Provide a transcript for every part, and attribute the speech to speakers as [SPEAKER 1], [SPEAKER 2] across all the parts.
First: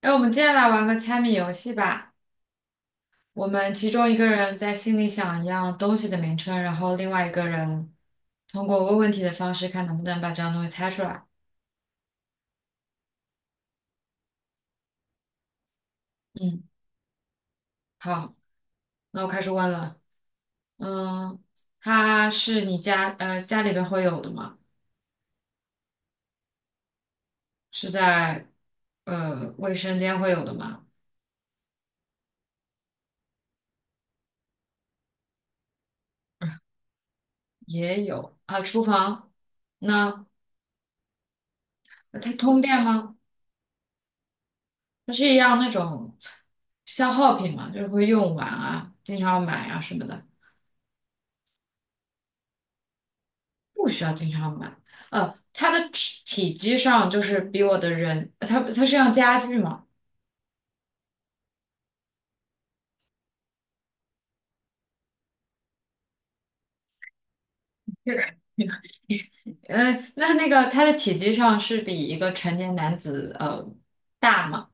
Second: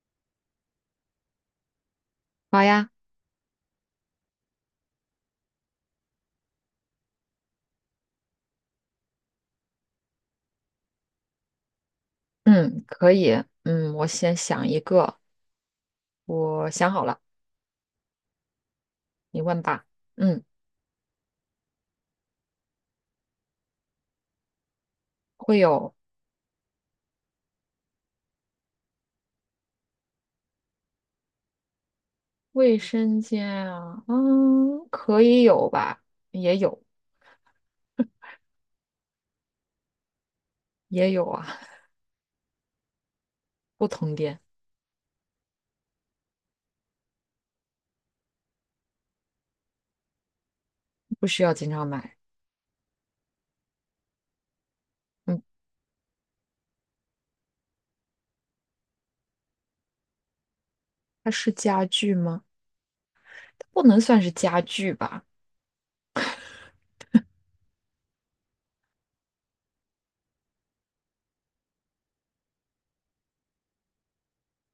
[SPEAKER 1] 哎，我们接下来玩个猜谜游戏吧。
[SPEAKER 2] 好呀，
[SPEAKER 1] 我们其中一个人在心里想一样东西的名称，然后另外一个人通过问问题的方式，看能不能把这样东西猜出来。
[SPEAKER 2] 嗯，可以，嗯，我先想一个，
[SPEAKER 1] 嗯，
[SPEAKER 2] 我想好了，
[SPEAKER 1] 好，那我开
[SPEAKER 2] 你
[SPEAKER 1] 始
[SPEAKER 2] 问
[SPEAKER 1] 问
[SPEAKER 2] 吧。
[SPEAKER 1] 了。
[SPEAKER 2] 嗯，
[SPEAKER 1] 嗯，它是家里边会有的吗？
[SPEAKER 2] 会有
[SPEAKER 1] 是在卫生间会有的吗？
[SPEAKER 2] 卫生间啊，嗯，可以有吧，也有，
[SPEAKER 1] 也有啊，厨房。那
[SPEAKER 2] 也有啊，
[SPEAKER 1] 它通电吗？
[SPEAKER 2] 不同店，
[SPEAKER 1] 它是一样那种消耗品嘛，就是会用完啊，经常买啊什么的。
[SPEAKER 2] 不需要经常买。
[SPEAKER 1] 不需要经常买。
[SPEAKER 2] 嗯，
[SPEAKER 1] 它的体积上就是比我的人，它是样家具嘛？
[SPEAKER 2] 它是家具吗？它不能算是家具吧？
[SPEAKER 1] 是，那个它的体积上是比一个成年男子大嘛？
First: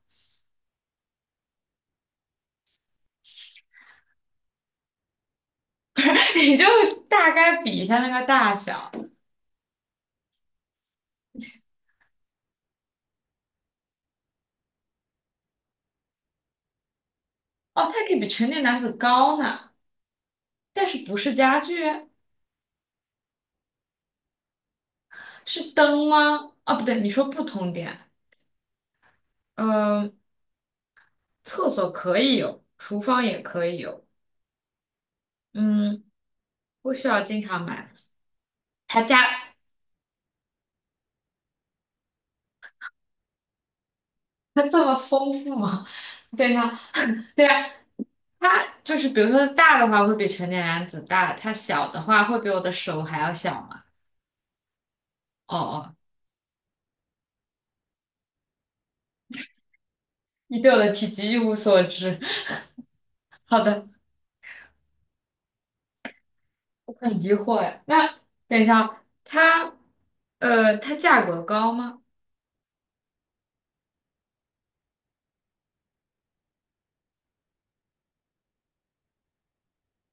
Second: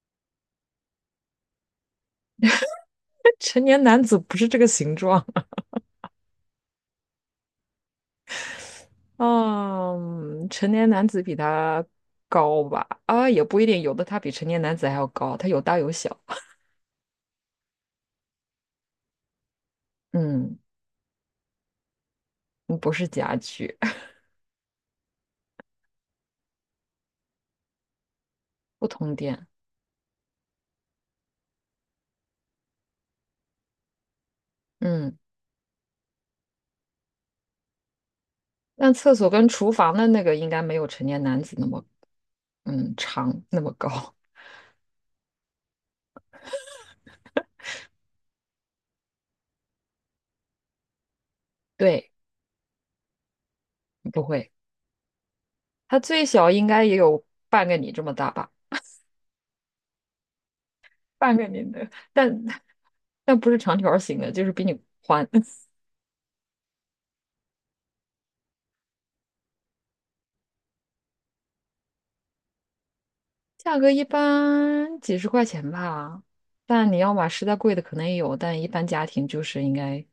[SPEAKER 2] 成年男子不是这个形状。
[SPEAKER 1] 你就大概比一下那个大小。
[SPEAKER 2] 嗯，成年男子比它高吧？啊，也不一定，有的它比成年男子还要高，它有大有小。
[SPEAKER 1] 哦，它可以比成年男子高呢，
[SPEAKER 2] 嗯，
[SPEAKER 1] 但是不是家具？
[SPEAKER 2] 不是家具。
[SPEAKER 1] 是灯吗？啊，不对，你说不通电。
[SPEAKER 2] 不通电，
[SPEAKER 1] 嗯，厕所可以有，厨房也可以有。
[SPEAKER 2] 嗯，
[SPEAKER 1] 嗯，不需要经常买。
[SPEAKER 2] 但
[SPEAKER 1] 他
[SPEAKER 2] 厕所跟
[SPEAKER 1] 家
[SPEAKER 2] 厨房的那个应该没有成年男子那么长那么高，
[SPEAKER 1] 它这么丰富吗？对呀，对呀，它就是比如说大的话会比成年男子大，它 小的
[SPEAKER 2] 对，
[SPEAKER 1] 话会比我的手还要小嘛？
[SPEAKER 2] 不会，
[SPEAKER 1] 哦哦，
[SPEAKER 2] 它最小应该也有半个你这么大吧，
[SPEAKER 1] 你对我的体积
[SPEAKER 2] 半
[SPEAKER 1] 一
[SPEAKER 2] 个
[SPEAKER 1] 无
[SPEAKER 2] 你
[SPEAKER 1] 所
[SPEAKER 2] 的，
[SPEAKER 1] 知。
[SPEAKER 2] 但不是
[SPEAKER 1] 好
[SPEAKER 2] 长
[SPEAKER 1] 的，
[SPEAKER 2] 条形的，就是比你宽，
[SPEAKER 1] 我很疑惑哎。那等一下哦，它它价格高吗？
[SPEAKER 2] 价格一般几十块钱吧，但你要买实在贵的可能也有，但一般家庭就是应该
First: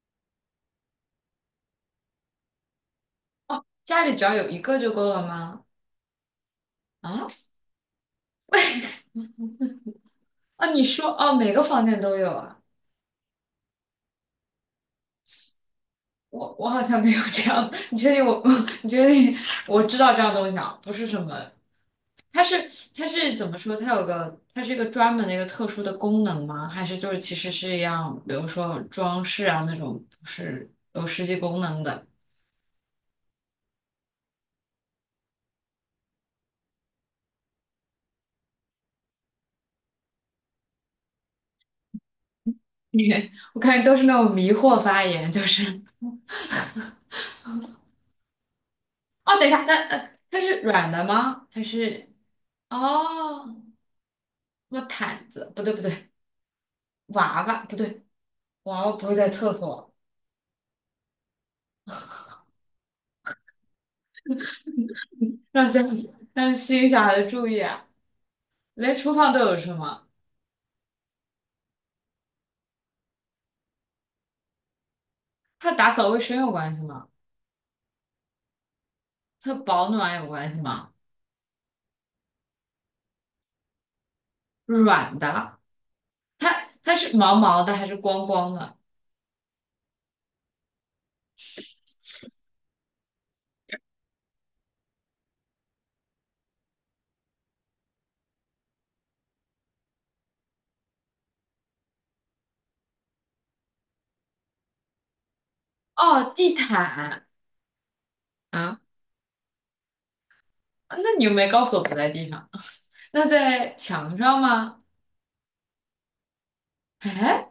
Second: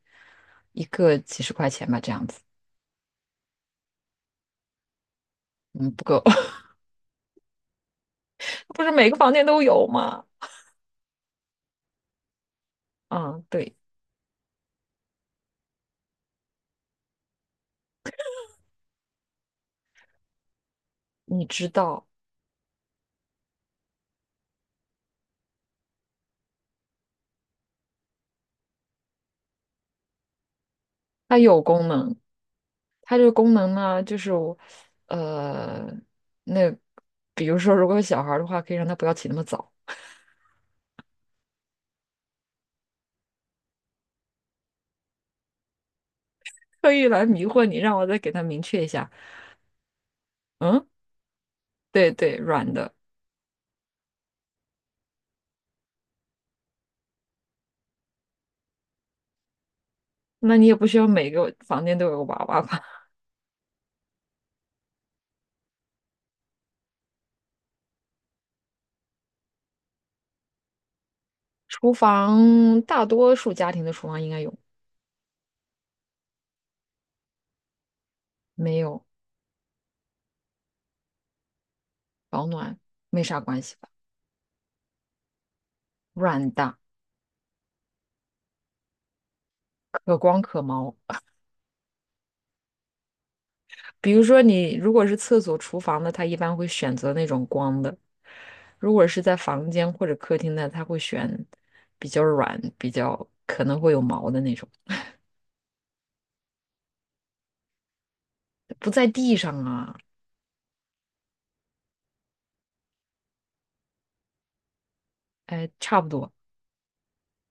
[SPEAKER 2] 一个几十块钱吧，这样子，
[SPEAKER 1] 哦，家里只要有一个就够了吗？
[SPEAKER 2] 嗯，不够，
[SPEAKER 1] 啊
[SPEAKER 2] 不是每个房间都有吗？
[SPEAKER 1] 啊，你说哦，每个房间都有啊？
[SPEAKER 2] 啊，对，
[SPEAKER 1] 我好像没有这样的，你确定我？你确定我知道这样东西啊？不是什么。
[SPEAKER 2] 你知道。
[SPEAKER 1] 它是它是怎么说？它是一个专门的一个特殊的功能吗？还是就是其实是一样，比如说装饰啊那种，不是有实际
[SPEAKER 2] 它
[SPEAKER 1] 功
[SPEAKER 2] 有
[SPEAKER 1] 能
[SPEAKER 2] 功
[SPEAKER 1] 的？
[SPEAKER 2] 能，它这个功能呢，就是我，呃，那比如说，如果有小孩儿的话，可以让他不要起那么早，
[SPEAKER 1] 我看你都是那种迷惑发言，就是
[SPEAKER 2] 特意来迷惑你，让我再给他明确一下。
[SPEAKER 1] 哦，等一下，那它是
[SPEAKER 2] 嗯，
[SPEAKER 1] 软的吗？还是
[SPEAKER 2] 对对，软的，
[SPEAKER 1] 哦，那毯子不对不对，娃娃不对，娃娃不会在厕所，
[SPEAKER 2] 那你也不需要每个房间都有个娃娃吧？
[SPEAKER 1] 让小让吸引小孩的注意啊，连厨房都有是吗？
[SPEAKER 2] 厨房大多数家庭的厨房应该有，
[SPEAKER 1] 它打扫卫生有关系吗？
[SPEAKER 2] 没有
[SPEAKER 1] 它保暖有关系吗？
[SPEAKER 2] 保暖没啥关系吧？
[SPEAKER 1] 软的，
[SPEAKER 2] 软
[SPEAKER 1] 它
[SPEAKER 2] 的，
[SPEAKER 1] 它是毛毛的还是光光的？
[SPEAKER 2] 可光可毛。比如说你如果是厕所、厨房的，他一般会选择那种光的；如果是在房间或者客厅的，他会选比较软、比较可能会有毛的那种，
[SPEAKER 1] 哦，地毯，啊，
[SPEAKER 2] 不在地上啊。
[SPEAKER 1] 那你又没告诉我不在地上，那在墙上吗？
[SPEAKER 2] 哎，差不多。
[SPEAKER 1] 哎，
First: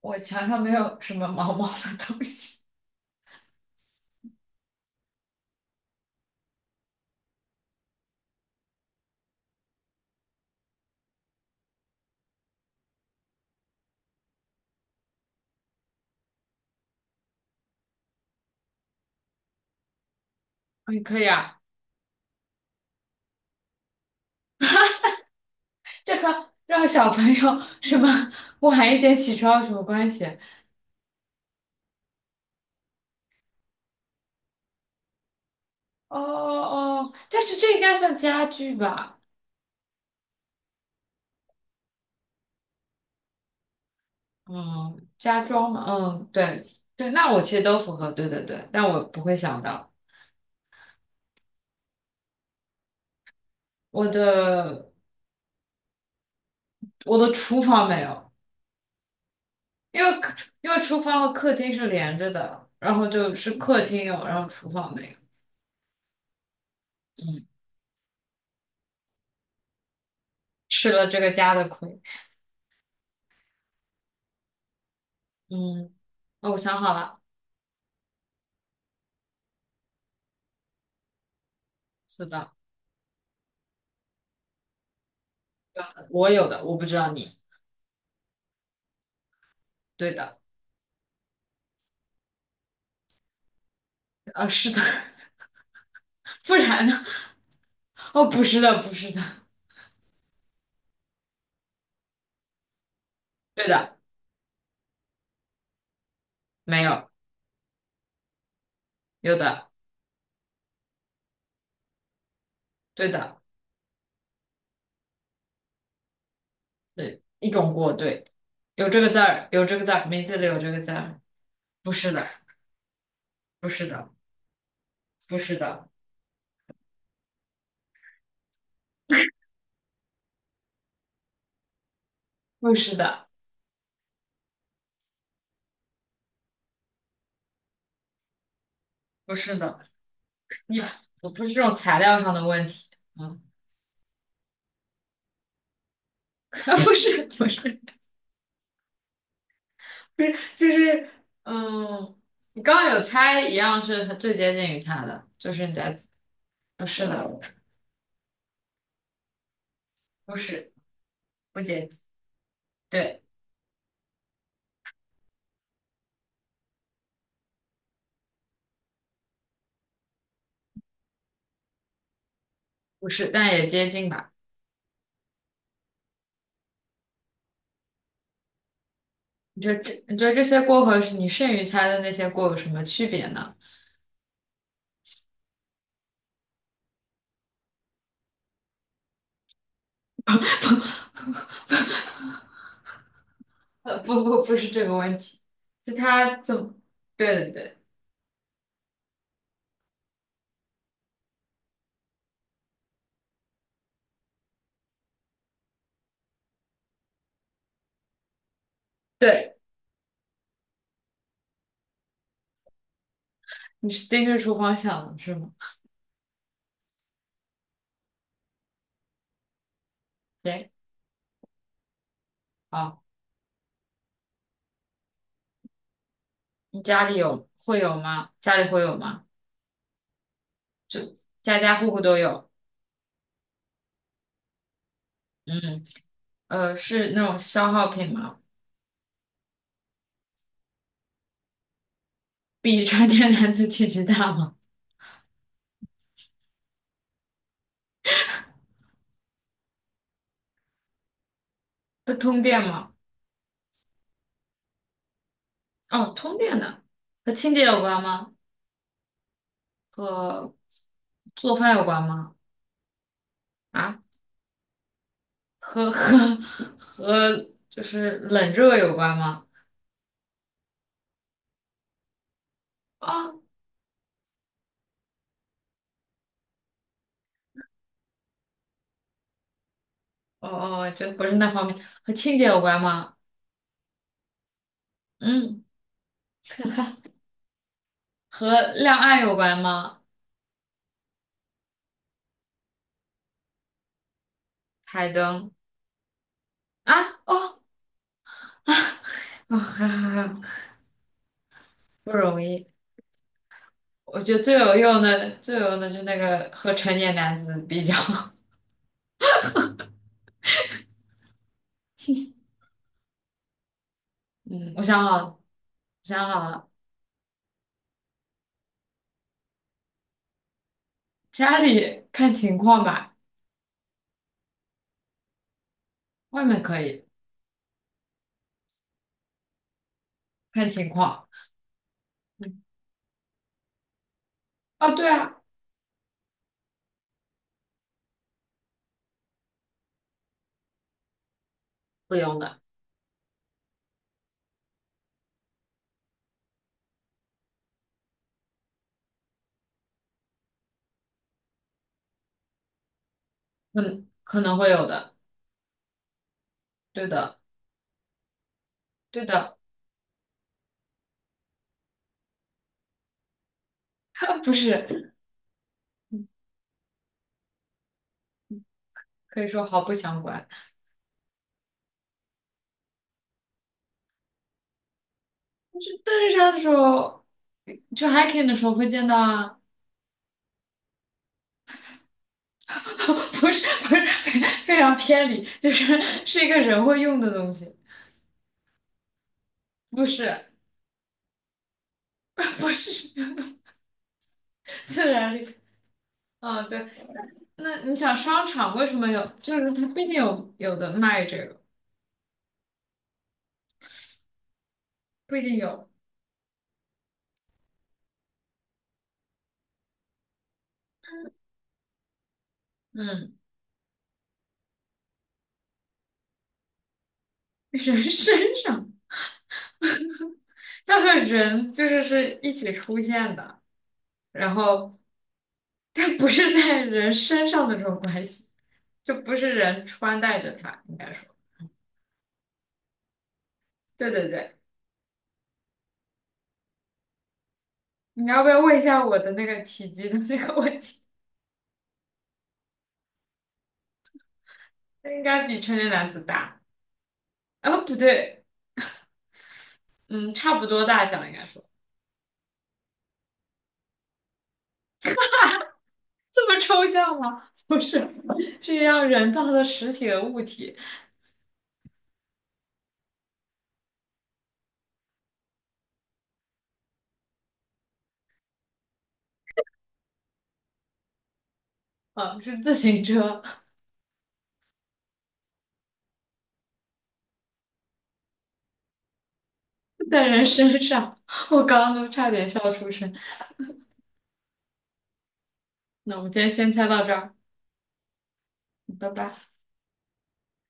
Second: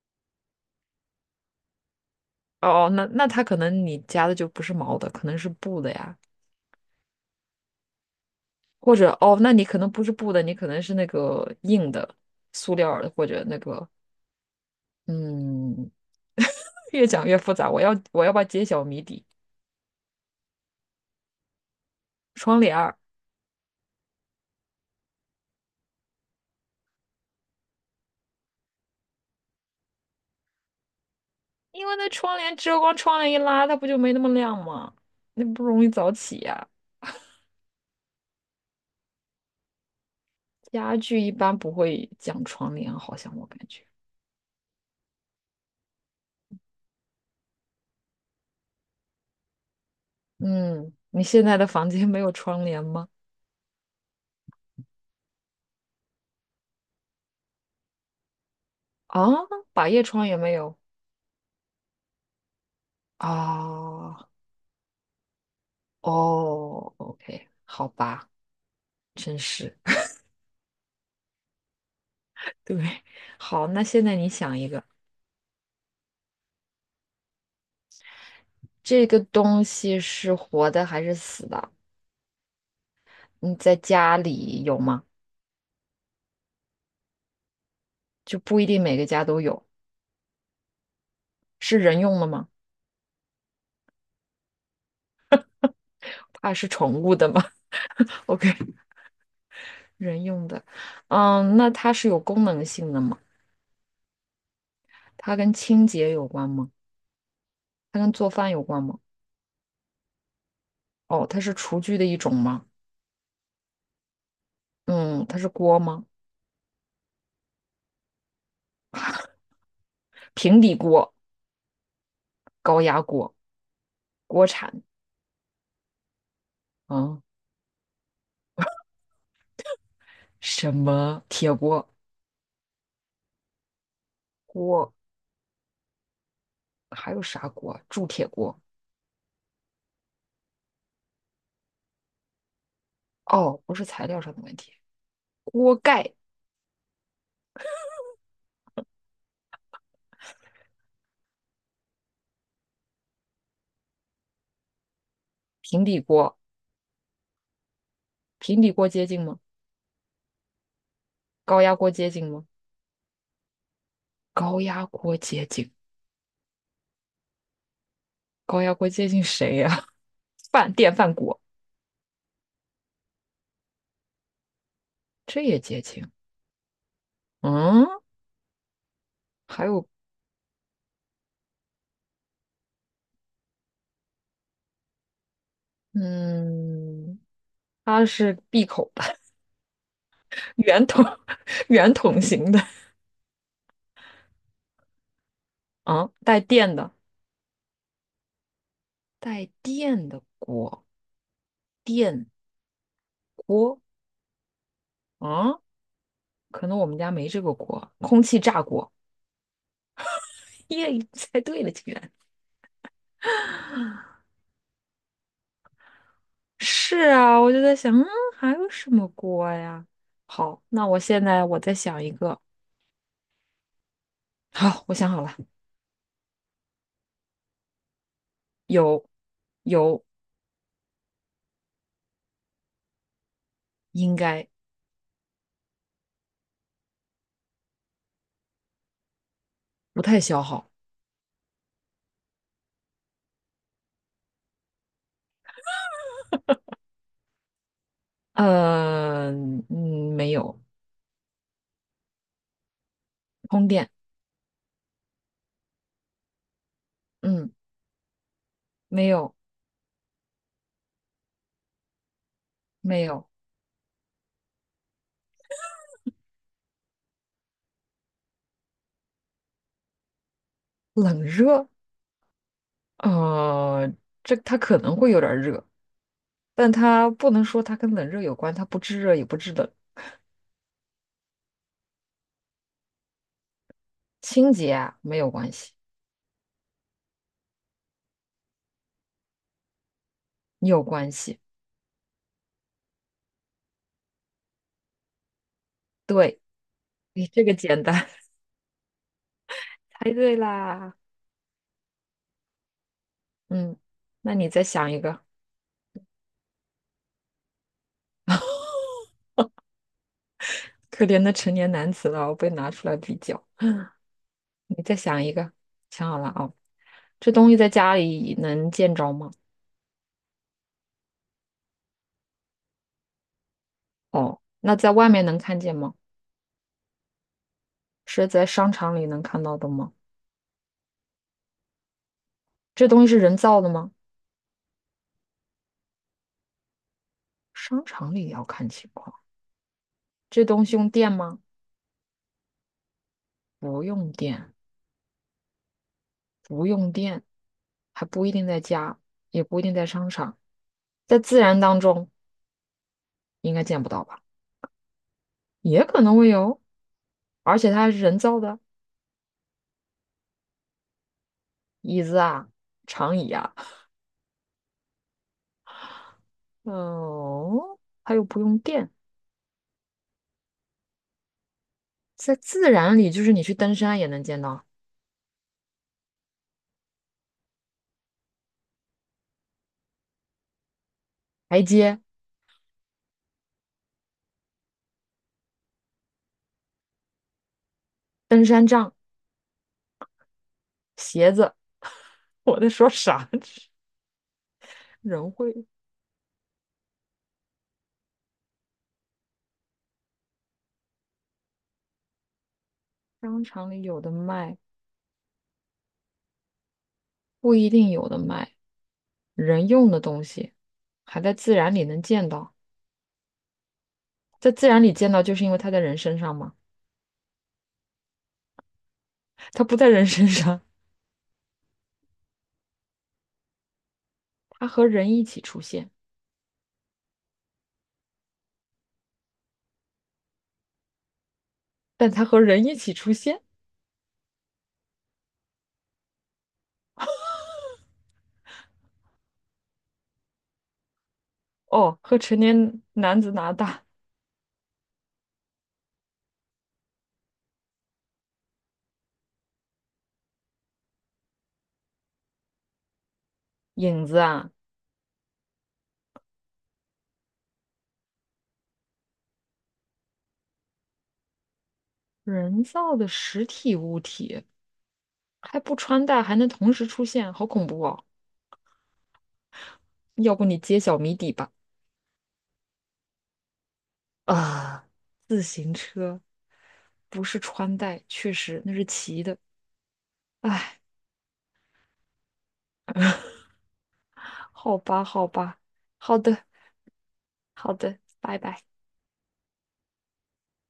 [SPEAKER 1] 我墙上没有什么毛毛的东西。
[SPEAKER 2] 哦，哦，那那他可能你加的就不是毛的，可能是布的呀，或者哦，那你可能不是布的，你可能是那个硬的塑料儿的，或者那个嗯，越讲越复杂，我要把揭晓谜底。
[SPEAKER 1] 哎，可以啊，
[SPEAKER 2] 窗帘儿。
[SPEAKER 1] 这和让小朋友什么晚一点起床有什么关系？
[SPEAKER 2] 因为那窗帘遮光，窗帘一拉，它不就没那么亮吗？那不容易早
[SPEAKER 1] 哦
[SPEAKER 2] 起呀、
[SPEAKER 1] 哦，但是这应该算家具吧？
[SPEAKER 2] 家具一般不会讲窗帘，好像我感觉。
[SPEAKER 1] 嗯，家装嘛，嗯，对对，那我其实都符合，对对对，但我不会想到
[SPEAKER 2] 嗯，你现在的房间没有窗帘吗？
[SPEAKER 1] 我的我的厨房没有。
[SPEAKER 2] 啊，百
[SPEAKER 1] 因
[SPEAKER 2] 叶
[SPEAKER 1] 为
[SPEAKER 2] 窗也没
[SPEAKER 1] 因为
[SPEAKER 2] 有
[SPEAKER 1] 厨房和客厅是连着的，然后就是客厅
[SPEAKER 2] 啊。
[SPEAKER 1] 有，然后厨房没有。
[SPEAKER 2] 哦
[SPEAKER 1] 嗯，
[SPEAKER 2] ，OK，好吧，真是。
[SPEAKER 1] 吃了这个家的亏。
[SPEAKER 2] 对，好，那现在你想一个，
[SPEAKER 1] 嗯，哦，我想好了，
[SPEAKER 2] 这个东西是活的还是死的？
[SPEAKER 1] 是的，
[SPEAKER 2] 你在家里有吗？
[SPEAKER 1] 我有的，我不知道你。
[SPEAKER 2] 就不一定每个家都有。
[SPEAKER 1] 对的，
[SPEAKER 2] 是人用的吗？
[SPEAKER 1] 是的，
[SPEAKER 2] 它
[SPEAKER 1] 不
[SPEAKER 2] 是
[SPEAKER 1] 然呢？
[SPEAKER 2] 宠物的吗？
[SPEAKER 1] 哦，不
[SPEAKER 2] OK，
[SPEAKER 1] 是 的，不是的，
[SPEAKER 2] 人用的，嗯，那它是有功能性的吗？
[SPEAKER 1] 对的，
[SPEAKER 2] 它跟清洁有关吗？
[SPEAKER 1] 没有，
[SPEAKER 2] 它跟做饭有关吗？
[SPEAKER 1] 有的，
[SPEAKER 2] 哦，它是厨具的一种吗？
[SPEAKER 1] 对的，
[SPEAKER 2] 嗯，它是锅吗？
[SPEAKER 1] 对，一种锅，对，有这个字儿，有这个字儿，名字里有
[SPEAKER 2] 平
[SPEAKER 1] 这
[SPEAKER 2] 底
[SPEAKER 1] 个字
[SPEAKER 2] 锅、
[SPEAKER 1] 儿，不是的，
[SPEAKER 2] 高压锅、
[SPEAKER 1] 不是的，
[SPEAKER 2] 锅铲
[SPEAKER 1] 不是的，
[SPEAKER 2] 啊，什么铁锅、
[SPEAKER 1] 不是的，
[SPEAKER 2] 锅，还有啥锅？铸铁锅。
[SPEAKER 1] 不是的，你，我不是这种材料上的问题。嗯。
[SPEAKER 2] 哦，不是材料上的问题，锅盖、
[SPEAKER 1] 啊，不是不是不是，就是嗯，你刚刚有猜一样是很最接近于它的，就是你
[SPEAKER 2] 平
[SPEAKER 1] 在
[SPEAKER 2] 底锅，
[SPEAKER 1] 不是的，
[SPEAKER 2] 平底锅接近吗？
[SPEAKER 1] 不是不
[SPEAKER 2] 高压
[SPEAKER 1] 接
[SPEAKER 2] 锅
[SPEAKER 1] 近，
[SPEAKER 2] 接近吗？
[SPEAKER 1] 对，
[SPEAKER 2] 高压锅接近，高压锅接近谁呀、饭电饭锅，
[SPEAKER 1] 不是，但也接近吧。
[SPEAKER 2] 这也接近。嗯，
[SPEAKER 1] 你
[SPEAKER 2] 还
[SPEAKER 1] 觉得
[SPEAKER 2] 有，
[SPEAKER 1] 这你觉得这些锅和你剩余猜的那些锅有什么区别呢？
[SPEAKER 2] 嗯，它是闭口的，圆筒 圆筒形的
[SPEAKER 1] 不是这个问题，是
[SPEAKER 2] 啊，
[SPEAKER 1] 它
[SPEAKER 2] 带
[SPEAKER 1] 怎么？
[SPEAKER 2] 电的，
[SPEAKER 1] 对对对
[SPEAKER 2] 带电的锅，电锅啊，可能我们家没这个锅，空气炸锅。
[SPEAKER 1] 对，
[SPEAKER 2] 耶，猜对了，竟然
[SPEAKER 1] 你是盯着厨房想的是吗？
[SPEAKER 2] 是啊！我就在想，嗯，还有什么锅呀？好，
[SPEAKER 1] 对，
[SPEAKER 2] 那我现在我再想一个。
[SPEAKER 1] 好，
[SPEAKER 2] 好，我想好了，
[SPEAKER 1] 你家里会有吗？家里会有
[SPEAKER 2] 有
[SPEAKER 1] 吗？
[SPEAKER 2] 有，
[SPEAKER 1] 就家家户户都有，
[SPEAKER 2] 应该
[SPEAKER 1] 嗯。是那种消耗品吗？
[SPEAKER 2] 不太消耗。
[SPEAKER 1] 比成年男子体积大吗？
[SPEAKER 2] 呃，嗯，没有，
[SPEAKER 1] 会通电吗？
[SPEAKER 2] 通电。
[SPEAKER 1] 哦，通电的，和
[SPEAKER 2] 嗯。
[SPEAKER 1] 清洁有关吗？
[SPEAKER 2] 没有
[SPEAKER 1] 和做饭有关吗？
[SPEAKER 2] 没有
[SPEAKER 1] 啊，和和和就是冷热有关吗？
[SPEAKER 2] 冷热，
[SPEAKER 1] 啊，哦
[SPEAKER 2] 呃，这它可能会有点儿热，但它不能说它跟冷热有关，它不制热也不制冷，
[SPEAKER 1] 哦，哦这不是那方面，和清洁有关吗？
[SPEAKER 2] 清洁啊没有关
[SPEAKER 1] 嗯，
[SPEAKER 2] 系，
[SPEAKER 1] 和亮暗有关吗？
[SPEAKER 2] 有关系。
[SPEAKER 1] 台灯
[SPEAKER 2] 对，
[SPEAKER 1] 啊，
[SPEAKER 2] 你这个
[SPEAKER 1] 哦，
[SPEAKER 2] 简单，
[SPEAKER 1] 哦，哈哈
[SPEAKER 2] 猜对
[SPEAKER 1] 哈
[SPEAKER 2] 啦。
[SPEAKER 1] 不容易。
[SPEAKER 2] 嗯，
[SPEAKER 1] 我
[SPEAKER 2] 那
[SPEAKER 1] 觉得
[SPEAKER 2] 你
[SPEAKER 1] 最
[SPEAKER 2] 再
[SPEAKER 1] 有
[SPEAKER 2] 想
[SPEAKER 1] 用
[SPEAKER 2] 一个，
[SPEAKER 1] 的，最有用的就是那个和成年男子比较。
[SPEAKER 2] 可怜的成年男子了，被拿出来比较。
[SPEAKER 1] 嗯，我
[SPEAKER 2] 你再
[SPEAKER 1] 想
[SPEAKER 2] 想一
[SPEAKER 1] 好，
[SPEAKER 2] 个，想好
[SPEAKER 1] 想
[SPEAKER 2] 了
[SPEAKER 1] 好
[SPEAKER 2] 啊，
[SPEAKER 1] 了，
[SPEAKER 2] 这东西在家里能见着吗？
[SPEAKER 1] 家里看情况吧，
[SPEAKER 2] 哦，那在外面能看见吗？
[SPEAKER 1] 外面可以
[SPEAKER 2] 是在商场里能看到的吗？
[SPEAKER 1] 看情况。嗯，
[SPEAKER 2] 这东西是人造的吗？
[SPEAKER 1] 哦，对啊，
[SPEAKER 2] 商场里也要看情况，这东西用电吗？
[SPEAKER 1] 不用的，
[SPEAKER 2] 不用电，不用电，还不一定在家，也不一定在商场，在自然当中应该见不到
[SPEAKER 1] 嗯，
[SPEAKER 2] 吧？
[SPEAKER 1] 可能会有的，
[SPEAKER 2] 也可能会有，
[SPEAKER 1] 对的，
[SPEAKER 2] 而且它还是人造的，
[SPEAKER 1] 对的，
[SPEAKER 2] 椅子啊，长椅啊，
[SPEAKER 1] 不是，
[SPEAKER 2] 哦，它又不用电，
[SPEAKER 1] 可以说毫不相关。
[SPEAKER 2] 在自然里就是你去登山也能见到，
[SPEAKER 1] 但是登山的时候，去 hiking 的时候会见到啊，
[SPEAKER 2] 台阶、
[SPEAKER 1] 不是，不是，非非常偏离，就是是一个人会用的东西，
[SPEAKER 2] 登山杖、
[SPEAKER 1] 不是，
[SPEAKER 2] 鞋子，我在
[SPEAKER 1] 不
[SPEAKER 2] 说
[SPEAKER 1] 是，
[SPEAKER 2] 啥？
[SPEAKER 1] 自
[SPEAKER 2] 人
[SPEAKER 1] 然力。
[SPEAKER 2] 会
[SPEAKER 1] 嗯，对，那你想商场为什么有？就是它毕竟有的卖这个。
[SPEAKER 2] 商场里有的卖，
[SPEAKER 1] 不一定有
[SPEAKER 2] 不一定有的卖。人用的东西还在自然里能见到，
[SPEAKER 1] 嗯，
[SPEAKER 2] 在自然里见到，就是因为它在人身上嘛，
[SPEAKER 1] 人 身上，
[SPEAKER 2] 它不在人身上，
[SPEAKER 1] 它和人就是一起出现的，然
[SPEAKER 2] 它和
[SPEAKER 1] 后
[SPEAKER 2] 人一起出现，
[SPEAKER 1] 它不是在人身上的这种关系，就不是人穿戴着它，应该说，
[SPEAKER 2] 但它和人一起出现，
[SPEAKER 1] 对对对，你要不要问一下我的那个体积的那个问题？
[SPEAKER 2] 哦，和成年男子拿大
[SPEAKER 1] 它应该比成年男子大，啊不对，嗯，差不多大小应该说，
[SPEAKER 2] 影子啊，
[SPEAKER 1] 这么抽象吗？不是，是一样人造的实体的物体，
[SPEAKER 2] 人造的实体物体还不穿戴，还能同时出现，好恐怖哦！要不你揭晓谜底吧？
[SPEAKER 1] 啊，是自行车
[SPEAKER 2] 啊、不是穿戴，确实那是骑的。
[SPEAKER 1] 在人
[SPEAKER 2] 哎，
[SPEAKER 1] 身上，我刚刚都差点笑出声。
[SPEAKER 2] 好吧，好吧，
[SPEAKER 1] 那
[SPEAKER 2] 好
[SPEAKER 1] 我们今
[SPEAKER 2] 的，
[SPEAKER 1] 天先猜到这儿，
[SPEAKER 2] 好的，拜拜。
[SPEAKER 1] 拜拜。